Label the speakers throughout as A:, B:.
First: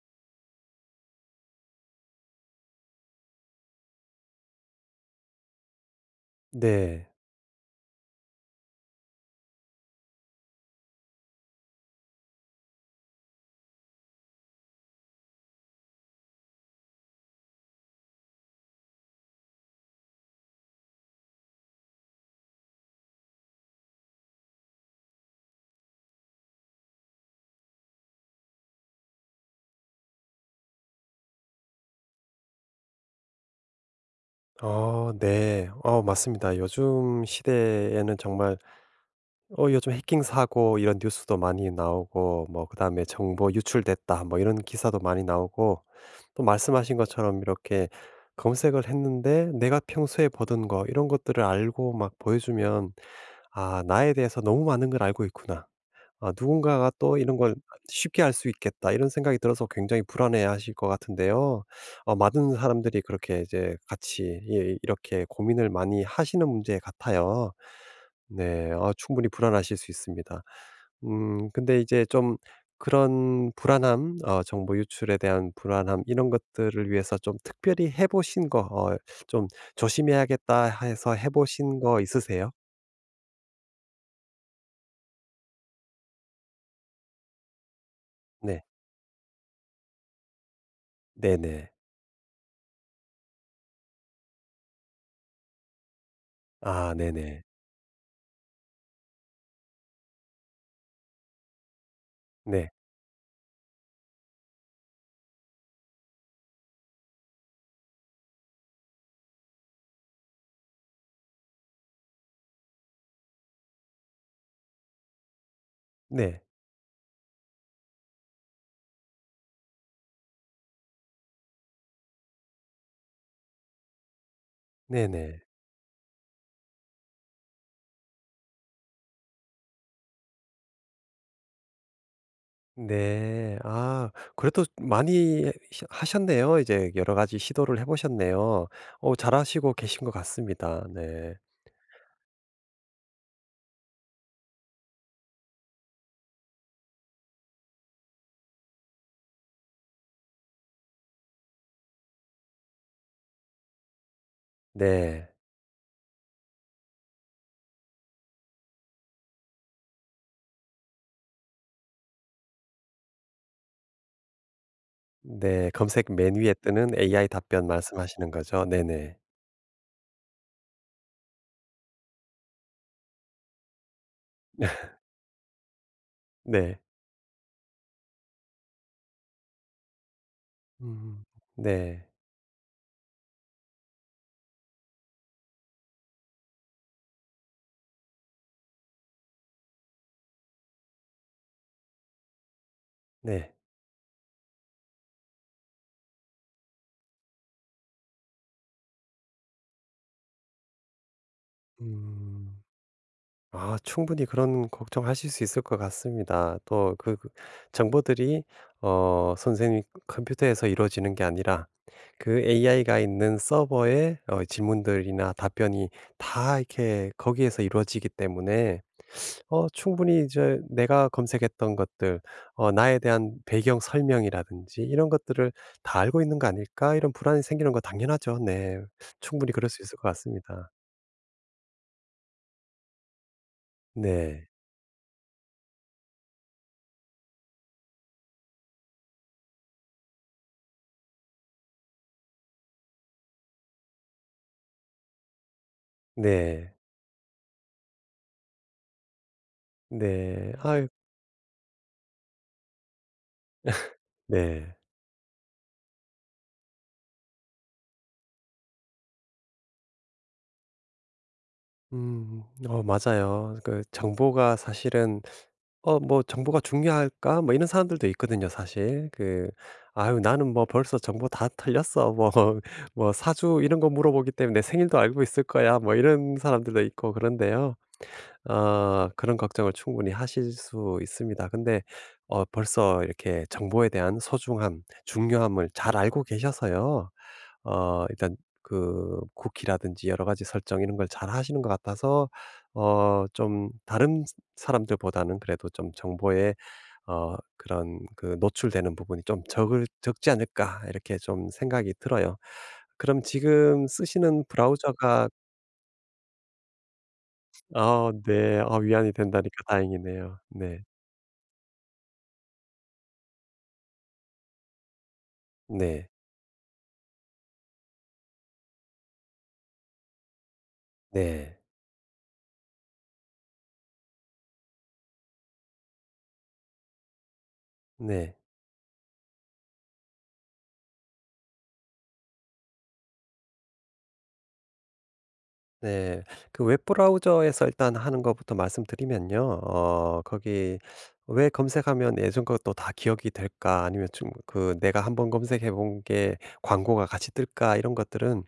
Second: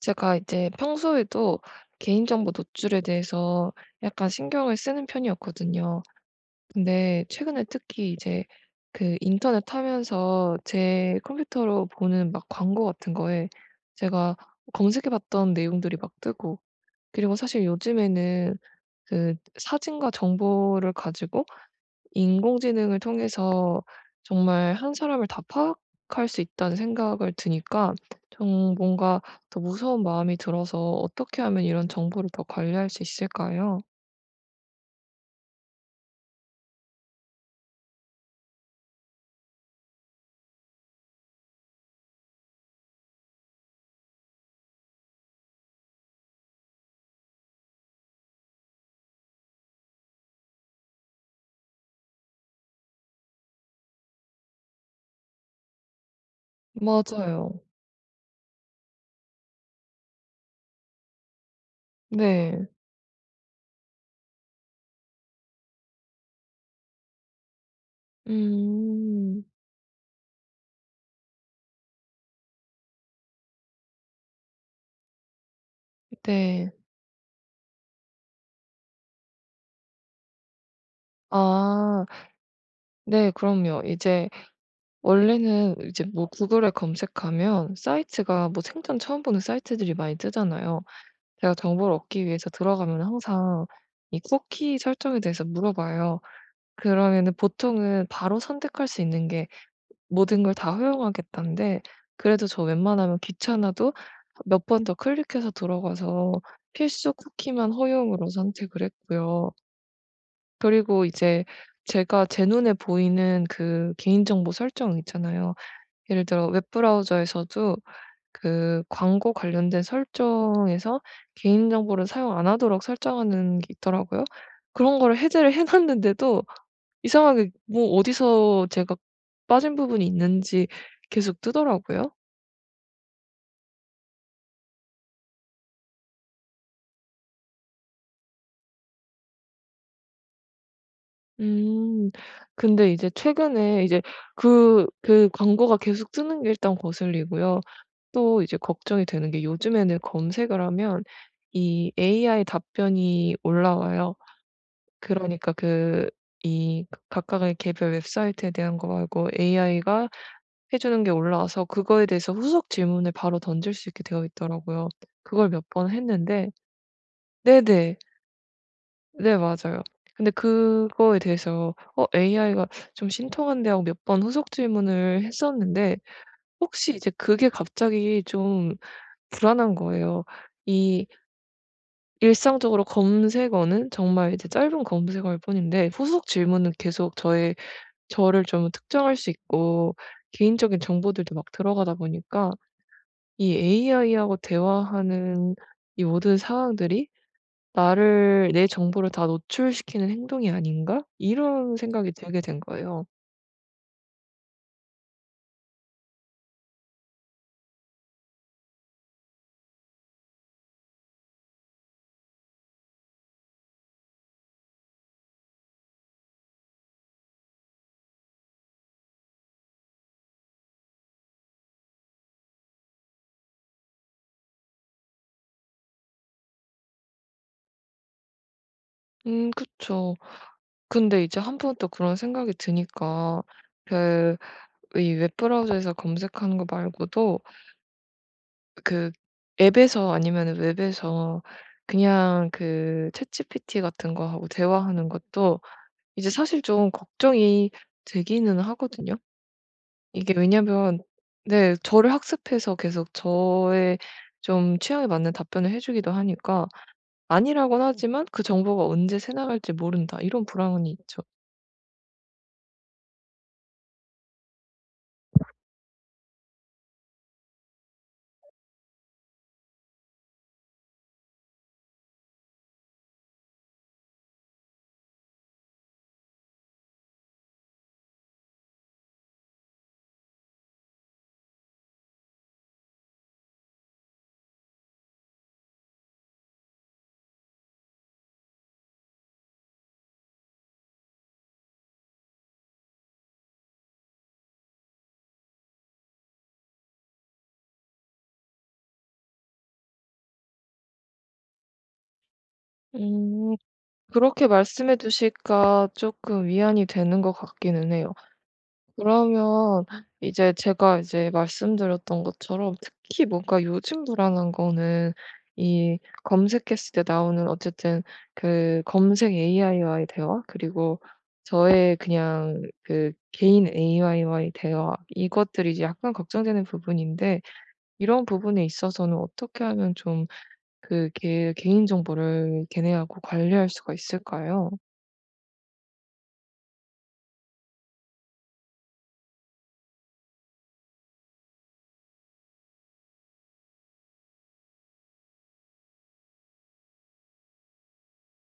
A: 제가 이제 평소에도 개인정보 노출에 대해서 약간 신경을 쓰는 편이었거든요.
B: 네.
A: 근데 최근에 특히 이제 그 인터넷 하면서 제 컴퓨터로 보는 막 광고 같은 거에 제가 검색해 봤던 내용들이 막 뜨고, 그리고 사실 요즘에는 그 사진과 정보를 가지고 인공지능을 통해서 정말 한 사람을 다 파악할 수 있다는 생각을 드니까, 좀 뭔가 더 무서운 마음이 들어서 어떻게 하면 이런 정보를 더 관리할 수 있을까요?
B: 네. 맞습니다. 요즘 시대에는 정말 요즘 해킹 사고 이런 뉴스도 많이 나오고 뭐 그다음에 정보 유출됐다 뭐 이런 기사도 많이 나오고 또 말씀하신 것처럼 이렇게 검색을 했는데 내가 평소에 보던 거 이런 것들을 알고 막 보여주면 '아 나에 대해서 너무 많은 걸 알고 있구나.' 아 누군가가 또 이런 걸
A: 맞아요.
B: '쉽게 알 수 있겠다.' 이런 생각이 들어서 굉장히 불안해하실 것 같은데요. 많은
A: 네.
B: 사람들이 그렇게 이제 같이 이렇게 고민을 많이 하시는 문제 같아요. 네. 충분히
A: 음.
B: 불안하실 수 있습니다. 근데 이제 좀 그런 불안함, 정보 유출에 대한 불안함, 이런
A: 네.
B: 것들을 위해서 좀 특별히 해 보신 거, 좀 '조심해야겠다.' 해서 해 보신 거
A: 아.
B: 있으세요?
A: 네, 그럼요. 이제 원래는 이제 뭐 구글에 검색하면 사이트가 뭐
B: 네.
A: 생전 처음 보는 사이트들이 많이 뜨잖아요. 제가
B: 네네.
A: 정보를 얻기 위해서 들어가면 항상 이 쿠키 설정에 대해서 물어봐요.
B: 아
A: 그러면은
B: 네네.
A: 보통은 바로 선택할 수 있는 게 모든 걸 다 허용하겠다인데, 그래도 저
B: 네.
A: 웬만하면 귀찮아도 몇 번 더 클릭해서 들어가서 필수 쿠키만 허용으로 선택을 했고요. 그리고 이제 제가 제 눈에 보이는 그 개인정보 설정 있잖아요. 예를
B: 네.
A: 들어 웹브라우저에서도 그 광고 관련된 설정에서 개인정보를 사용 안 하도록 설정하는 게 있더라고요. 그런 거를
B: 네네.
A: 해제를 해 놨는데도 이상하게 뭐 어디서 제가 빠진 부분이 있는지 계속 뜨더라고요.
B: 네. 아 그래도 많이 시 하셨네요. 이제 여러 가지 시도를 해 보셨네요. 잘하시고 계신 것 같습니다. 네.
A: 음. 근데 이제 최근에 이제 그 광고가 계속 뜨는 게 일단 거슬리고요. 또 이제 걱정이 되는 게, 요즘에는 검색을 하면 이 AI 답변이 올라와요.
B: 네.
A: 그러니까 그 이 각각의 개별 웹사이트에 대한 거 말고 AI가 해 주는 게 올라와서 그거에 대해서 후속 질문을 바로 던질 수 있게 되어 있더라고요. 그걸 몇
B: 네.
A: 번
B: 검색 맨
A: 했는데,
B: 위에 뜨는 AI 답변
A: 네네.
B: 말씀하시는 거죠? 네네.
A: 네, 맞아요. 근데 그거에 대해서 "어 AI가 좀 신통한데." 하고 몇 번 후속 질문을 했었는데,
B: 네.
A: 혹시 이제 그게 갑자기 좀 불안한 거예요. 이
B: 음. 네.
A: 일상적으로 검색어는 정말 이제 짧은 검색어일 뿐인데, 후속 질문은 계속 저의 저를 좀 특정할 수 있고 개인적인 정보들도 막 들어가다 보니까
B: 네.
A: 이 AI하고 대화하는 이 모든 상황들이 '나를, 내 정보를 다 노출시키는 행동이 아닌가?' 이런 생각이 들게
B: 음.
A: 된 거예요.
B: 아 충분히 그런 걱정하실 수 있을 것 같습니다. 또 정보들이 선생님 컴퓨터에서 이루어지는 게 아니라 그 AI가 있는 서버에 질문들이나 답변이 다 이렇게 거기에서 이루어지기 때문에, 충분히 이제 내가 검색했던 것들, '나에 대한 배경 설명이라든지 이런 것들을 다 알고 있는 거 아닐까?' 이런 불안이 생기는 거 당연하죠. 네.
A: 음,
B: 충분히 그럴 수 있을 것
A: 그쵸.
B: 같습니다.
A: 근데 이제 한 번 또 그런 생각이 드니까 그
B: 네.
A: 이 웹 브라우저에서 검색하는 거 말고도 그 앱에서 아니면 웹에서 그냥 그 챗GPT 같은 거하고 대화하는 것도 이제 사실
B: 네.
A: 좀 걱정이 되기는 하거든요. 이게
B: 네. 아유
A: 왜냐면, 네, 저를 학습해서 계속 저의
B: 네.
A: 좀 취향에 맞는 답변을 해 주기도 하니까, 아니라고는 하지만 '그 정보가 언제 새나갈지 모른다.' 이런 불안이 있죠.
B: 음. 맞아요. 그 정보가 사실은 '어 뭐 정보가 중요할까?' 뭐 이런 사람들도 있거든요 사실. 그 '아유 나는 뭐 벌써 정보 다 털렸어. 뭐 뭐 사주 이런 거 물어보기 때문에 생일도 알고 있을 거야.' 뭐 이런 사람들도 있고 그런데요. 그런 걱정을 충분히 하실 수 있습니다. 근데 벌써 이렇게 정보에 대한 소중함, 중요함을 잘 알고 계셔서요. 일단 그 쿠키라든지 여러 가지 설정 이런 걸 잘하시는 것 같아서 좀 다른 스 사람들보다는 그래도 좀 정보에 그런 그 노출되는 부분이 좀 적을 적지 않을까 이렇게 좀 생각이 들어요. 그럼
A: 음.
B: 지금 쓰시는
A: 그렇게 말씀해 주
B: 브라우저가
A: 실까 조금 위안이 되는 것 같기는
B: 아
A: 해요.
B: 네. 아 위안이 된다니까
A: 그러면
B: 다행이네요.
A: 이제
B: 네.
A: 제가 이제 말씀드렸던 것처럼 특히 뭔가 요즘 불안한 거는, 이
B: 네.
A: 검색했을 때 나오는 어쨌든 그 검색 AI와의 대화, 그리고
B: 네.
A: 저의 그냥 그 개인 AI와의 대화, 이것들이 이제 약간 걱정되는 부분인데, 이런
B: 네.
A: 부분에 있어서는 어떻게 하면 좀 그 개 개인 정보를 걔네하고 관리할 수가 있을까요?
B: 네. 그 웹 브라우저에서 일단 하는 것부터 말씀드리면요. 거기 왜 검색하면 예전 것도 다 기억이 될까? 아니면 좀 그 내가 한번 검색해 본 게 광고가 같이 뜰까? 이런 것들은,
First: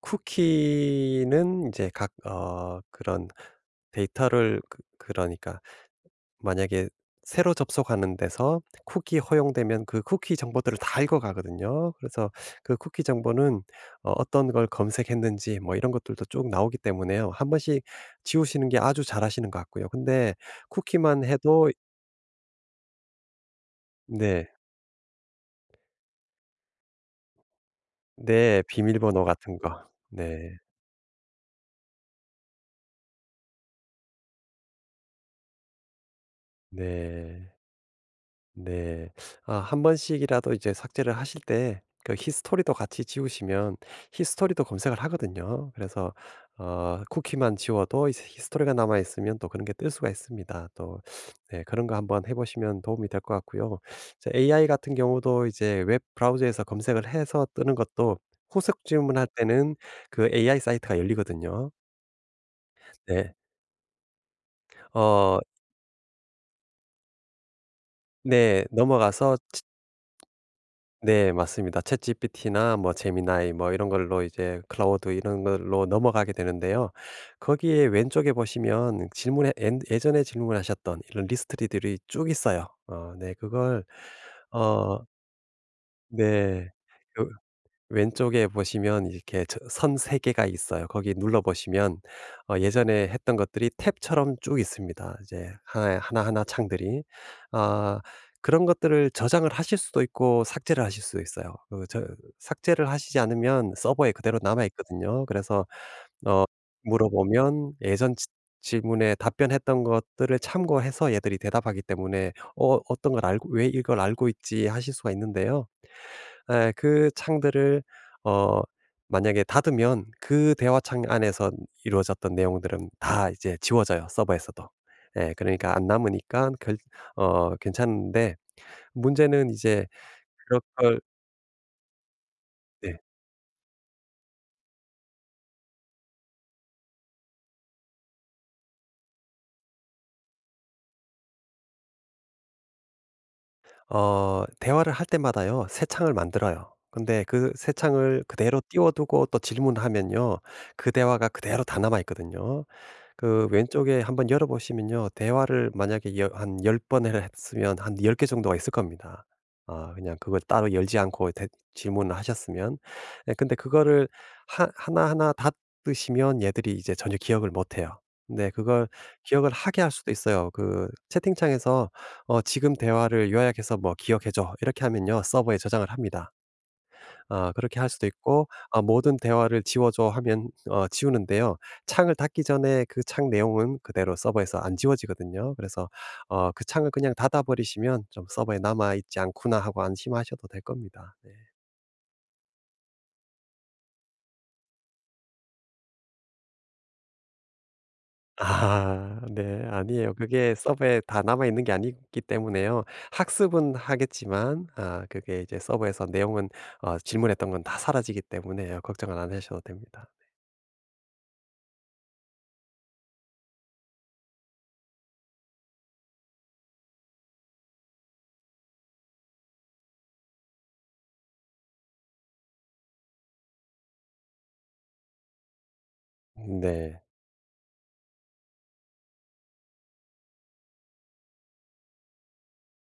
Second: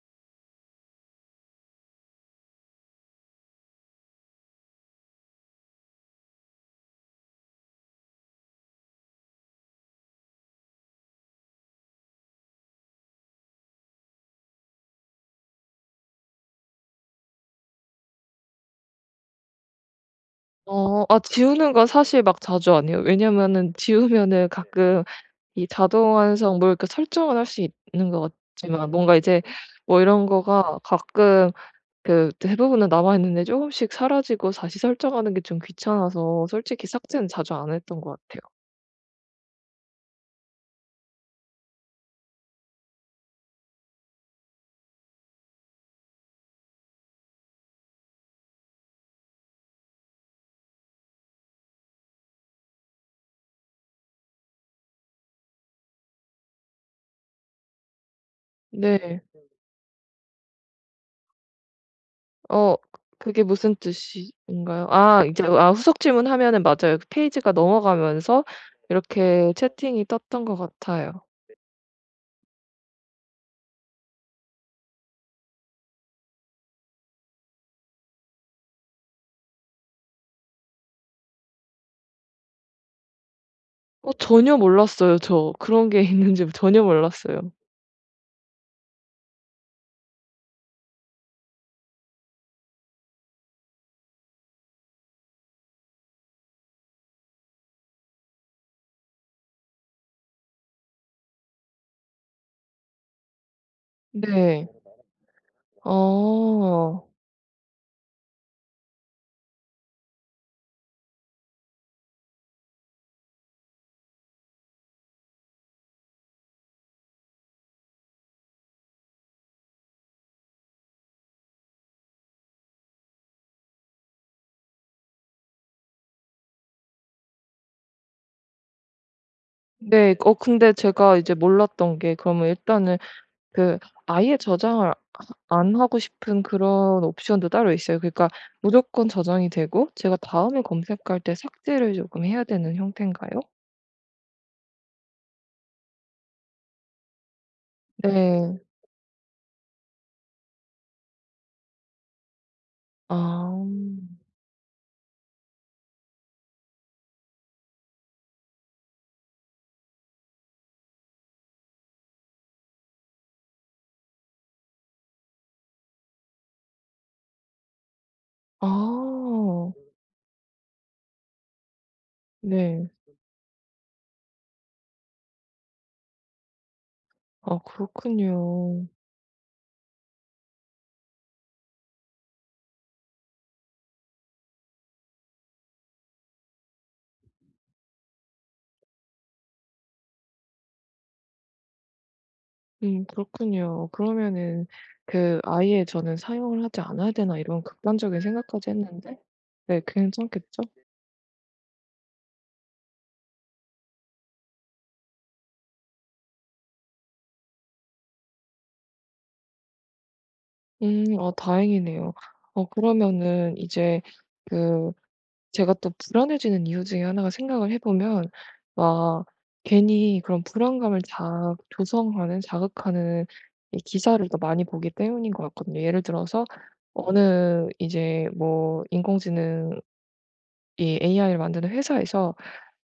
B: 쿠키는 이제 각 그런 데이터를, 그러니까 만약에 새로 접속하는 데서 쿠키 허용되면 그 쿠키 정보들을 다 읽어가거든요. 그래서 그 쿠키 정보는, 어떤 걸 검색했는지 뭐 이런 것들도 쭉 나오기 때문에요. 한 번씩 지우시는 게 아주 잘하시는 것 같고요. 근데 쿠키만 해도
A: 지우는 건 사실 막 자주 안 해요. 왜냐면은
B: 네,
A: 지우면은 가끔 이 자동 완성 뭐 이렇게 설정은 할 수 있는 것
B: 네
A: 같지만, 뭔가
B: 비밀번호
A: 이제
B: 같은 거,
A: 뭐 이런
B: 네,
A: 거가 가끔 그 대부분은 남아 있는데 조금씩 사라지고 다시 설정하는 게 좀 귀찮아서 솔직히 삭제는
B: 네.
A: 자주 안 했던 것 같아요.
B: 네. 아 한 번씩이라도 이제 삭제를 하실 때 그 히스토리도 같이 지우시면, 히스토리도 검색을 하거든요. 그래서 쿠키만 지워도 이제 히스토리가 남아 있으면 또 그런 게 뜰 수가 있습니다. 또 네 그런 거 한번 해 보시면 도움이 될 것 같고요. 이제 AI 같은 경우도 이제 웹 브라우저에서 검색을 해서 뜨는 것도 후속
A: 네.
B: 질문할 때는 그 AI 사이트가 열리거든요.
A: 어
B: 네.
A: 그게 무슨 뜻인가요? 아,
B: 어
A: 이제 후속 질문하면은, 맞아요. 그 페이지가 넘어가면서
B: 네. 넘어가서
A: 이렇게 채팅이 떴던 것 같아요.
B: 네 맞습니다. 챗GPT나 뭐 제미나이 뭐 이런 걸로 이제 클라우드 이런 걸로 넘어가게 되는데요. 거기에 왼쪽에 보시면 질문에, 엔 예전에 질문하셨던 이런 리스트들이 쭉 있어요. 네 그걸,
A: 전혀
B: 어
A: 몰랐어요 저. 그런 게 있는지
B: 네.
A: 전혀
B: 그
A: 몰랐어요.
B: 왼쪽에 보시면 이렇게 선 3개가 있어요. 거기 눌러 보시면 예전에 했던 것들이 탭처럼 쭉 있습니다. 이제 하나하나 창들이. 아, 그런 것들을 저장을 하실 수도 있고 삭제를 하실 수도 있어요. 삭제를 하시지 않으면 서버에 그대로 남아
A: 네.
B: 있거든요. 그래서 어,
A: 어.
B: 물어보면 예전 질문에 답변했던 것들을 참고해서 얘들이 대답하기 때문에 어떤 걸 알고 왜 이걸 알고 있지 하실 수가 있는데요. 예. 그 창들을 어 만약에 닫으면 그 대화창 안에서 이루어졌던 내용들은 다 이제 지워져요, 서버에서도. 예. 그러니까 안 남으니까 결 괜찮은데, 문제는 이제
A: 네.
B: 그럴
A: 근데
B: 걸
A: 제가 이제 몰랐던 게, 그러면 일단은
B: 네.
A: 그 아예 저장을 안 하고 싶은 그런 옵션도 따로 있어요? 그러니까 무조건 저장이 되고 제가 다음에 검색할 때 삭제를 조금 해야 되는 형태인가요?
B: 대화를 할 때마다요. 새 창을 만들어요. 근데 그 새 창을 그대로
A: 네.
B: 띄워두고 또 질문하면요. 그 대화가 그대로 다 남아 있거든요. 그
A: 아.
B: 왼쪽에 한번 열어보시면요. 대화를 만약에 여 한 10 번을 했으면 한 10개 정도가 있을 겁니다. 아 그냥 그걸 따로 열지 않고 대 질문을 하셨으면. 예 근데 그거를 하 하나하나 다 뜨시면 얘들이 이제 전혀 기억을 못 해요. 근데 그걸 기억을
A: 아.
B: 하게 할 수도 있어요. 그 채팅창에서 "지금
A: 네.
B: 대화를 요약해서 뭐 기억해 줘." 이렇게 하면요. 서버에 저장을 합니다. 아
A: 아,
B: 그렇게 할 수도 있고 아
A: 그렇군요.
B: "모든 대화를 지워 줘." 하면 지우는데요. 창을 닫기 전에 그 창 내용은 그대로 서버에서 안 지워지거든요. 그래서 그 창을 그냥 닫아 버리시면 좀 '서버에 남아 있지 않구나.' 하고 안심하셔도 될 겁니다. 네.
A: 음, 그렇군요. 그러면은 그 아예 저는 '사용을 하지 않아야 되나.' 이런 극단적인 생각까지 했는데,
B: 아 네.
A: 네,
B: 아니에요. 그게
A: 괜찮겠죠?
B: 서버에 다 남아 있는 게 아니기 때문에요. 학습은 하겠지만 아 그게 이제 서버에서 내용은, 질문했던 건 다 사라지기 때문에요. 걱정을 안 하셔도 됩니다.
A: 음. 아, 다행이네요. 그러면은 이제 그 제가 또 불안해지는 이유 중에 하나가 생각을 해 보면, 막 괜히 그런 불안감을 자 조성하는 자극하는 이 기사를 더 많이 보기 때문인 것 같거든요. 예를 들어서
B: 네.
A: 어느 이제 뭐 인공지능, 이 AI를 만드는 회사에서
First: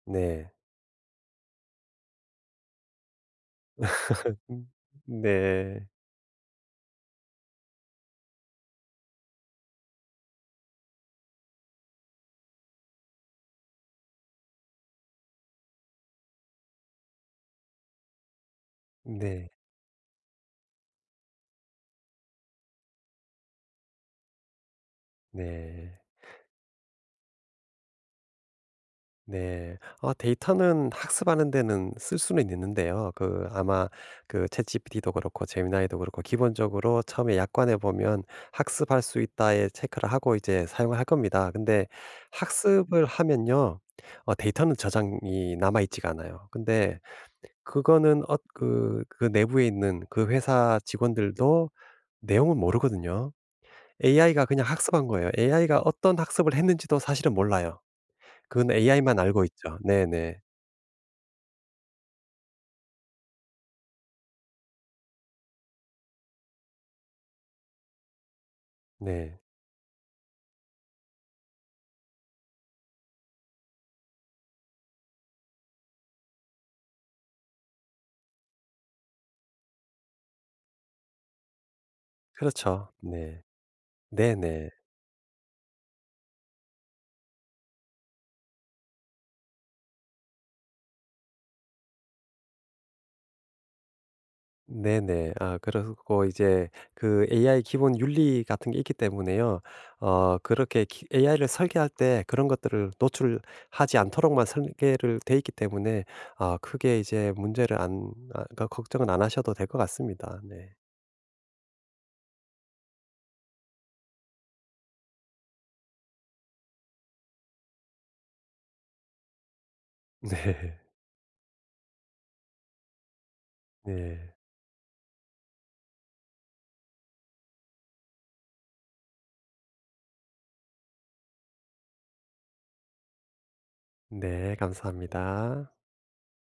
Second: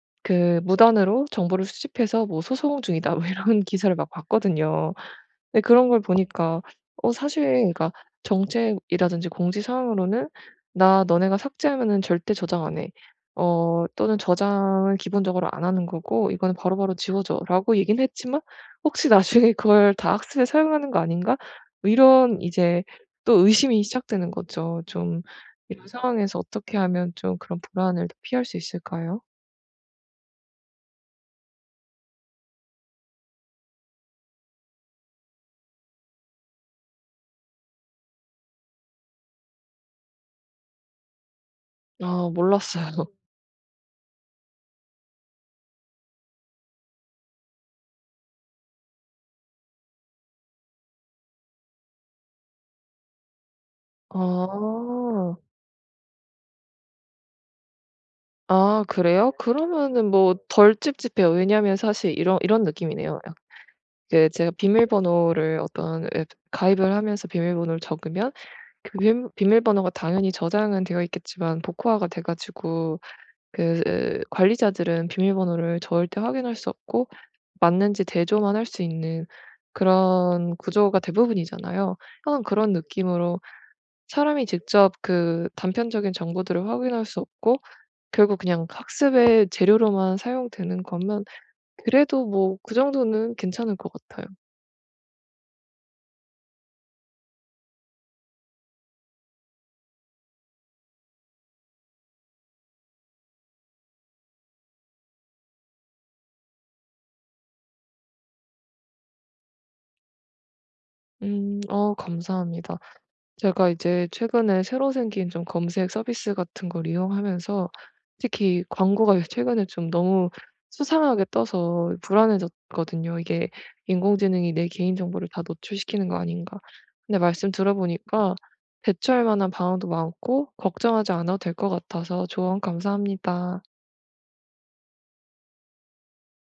B: 네.
A: 그 "무단으로 정보를 수집해서 뭐 소송 중이다." 뭐 이런 기사를 막 봤거든요. 근데
B: 네.
A: 그런 걸 보니까, 어 사실 그러니까 정책이라든지 공지 사항으로는 "나, 너네가 삭제하면은 절대 저장 안 해." 어 또는 "저장을 기본적으로 안 하는 거고 이거는 바로바로 지워져."라고 얘기는 했지만, '혹시
B: 네.
A: 나중에 그걸 다 학습에 사용하는 거 아닌가?' 뭐 이런 이제 또 의심이 시작되는 거죠. 좀, 이런
B: 네.
A: 상황에서 어떻게 하면 좀 그런 불안을 피할 수 있을까요?
B: 네. 데이터는 학습하는 데는 쓸 수는 있는데요. 그 아마 그 챗GPT도 그렇고 제미나이도 그렇고 기본적으로 처음에 약관에 보면 "학습할 수 있다."에 체크를 하고 이제 사용을 할 겁니다. 근데
A: 아,
B: 학습을
A: 몰랐어요.
B: 하면요. 데이터는 저장이 남아 있지가 않아요. 근데 그거는 내부에 있는 그 회사 직원들도 내용은 모르거든요. AI가 그냥 학습한 거예요.
A: 아.
B: AI가 어떤 학습을 했는지도 사실은 몰라요. 그건
A: 아,
B: AI만
A: 그래요?
B: 알고 있죠.
A: 그러면은 뭐
B: 네네.
A: 덜 찝찝해요. 왜냐하면 사실 이런 느낌이네요. 약 그 제가 비밀번호를 어떤 앱 가입을 하면서 비밀번호를 적으면, 그 비밀
B: 네.
A: 비밀번호가 당연히 저장은 되어 있겠지만 복호화가 돼 가지고, 그 관리자들은 비밀번호를 절대 확인할 수 없고 맞는지 대조만 할 수 있는 그런 구조가 대부분이잖아요. 약간 그런
B: 그렇죠.
A: 느낌으로
B: 네.
A: 사람이
B: 네네.
A: 직접 그 단편적인 정보들을 확인할 수 없고 결국 그냥 학습의 재료로만 사용되는 거면, 그래도 뭐 그 정도는 괜찮을 것 같아요.
B: 네네. 아 그리고 이제 그 AI 기본 윤리 같은 게 있기 때문에요. 그렇게 AI를 설계할 때 그런 것들을 노출하지 않도록만 설계를 돼 있기 때문에 아 크게 이제 문제를 안, 그러니까 걱정은 안 하셔도 될 것 같습니다. 네.
A: 음. 감사합니다. 제가 이제 최근에 새로 생긴 좀 검색 서비스 같은 걸 이용하면서 특히 광고가 최근에 좀 너무
B: 네.
A: 수상하게 떠서 불안해졌거든요. '이게
B: 네.
A: 인공지능이 내 개인 정보를 다 노출시키는 거 아닌가.' 근데 말씀 들어보니까 대처할 만한 방안도 많고 걱정하지 않아도 될 것 같아서, 조언 감사합니다.
B: 네. 감사합니다.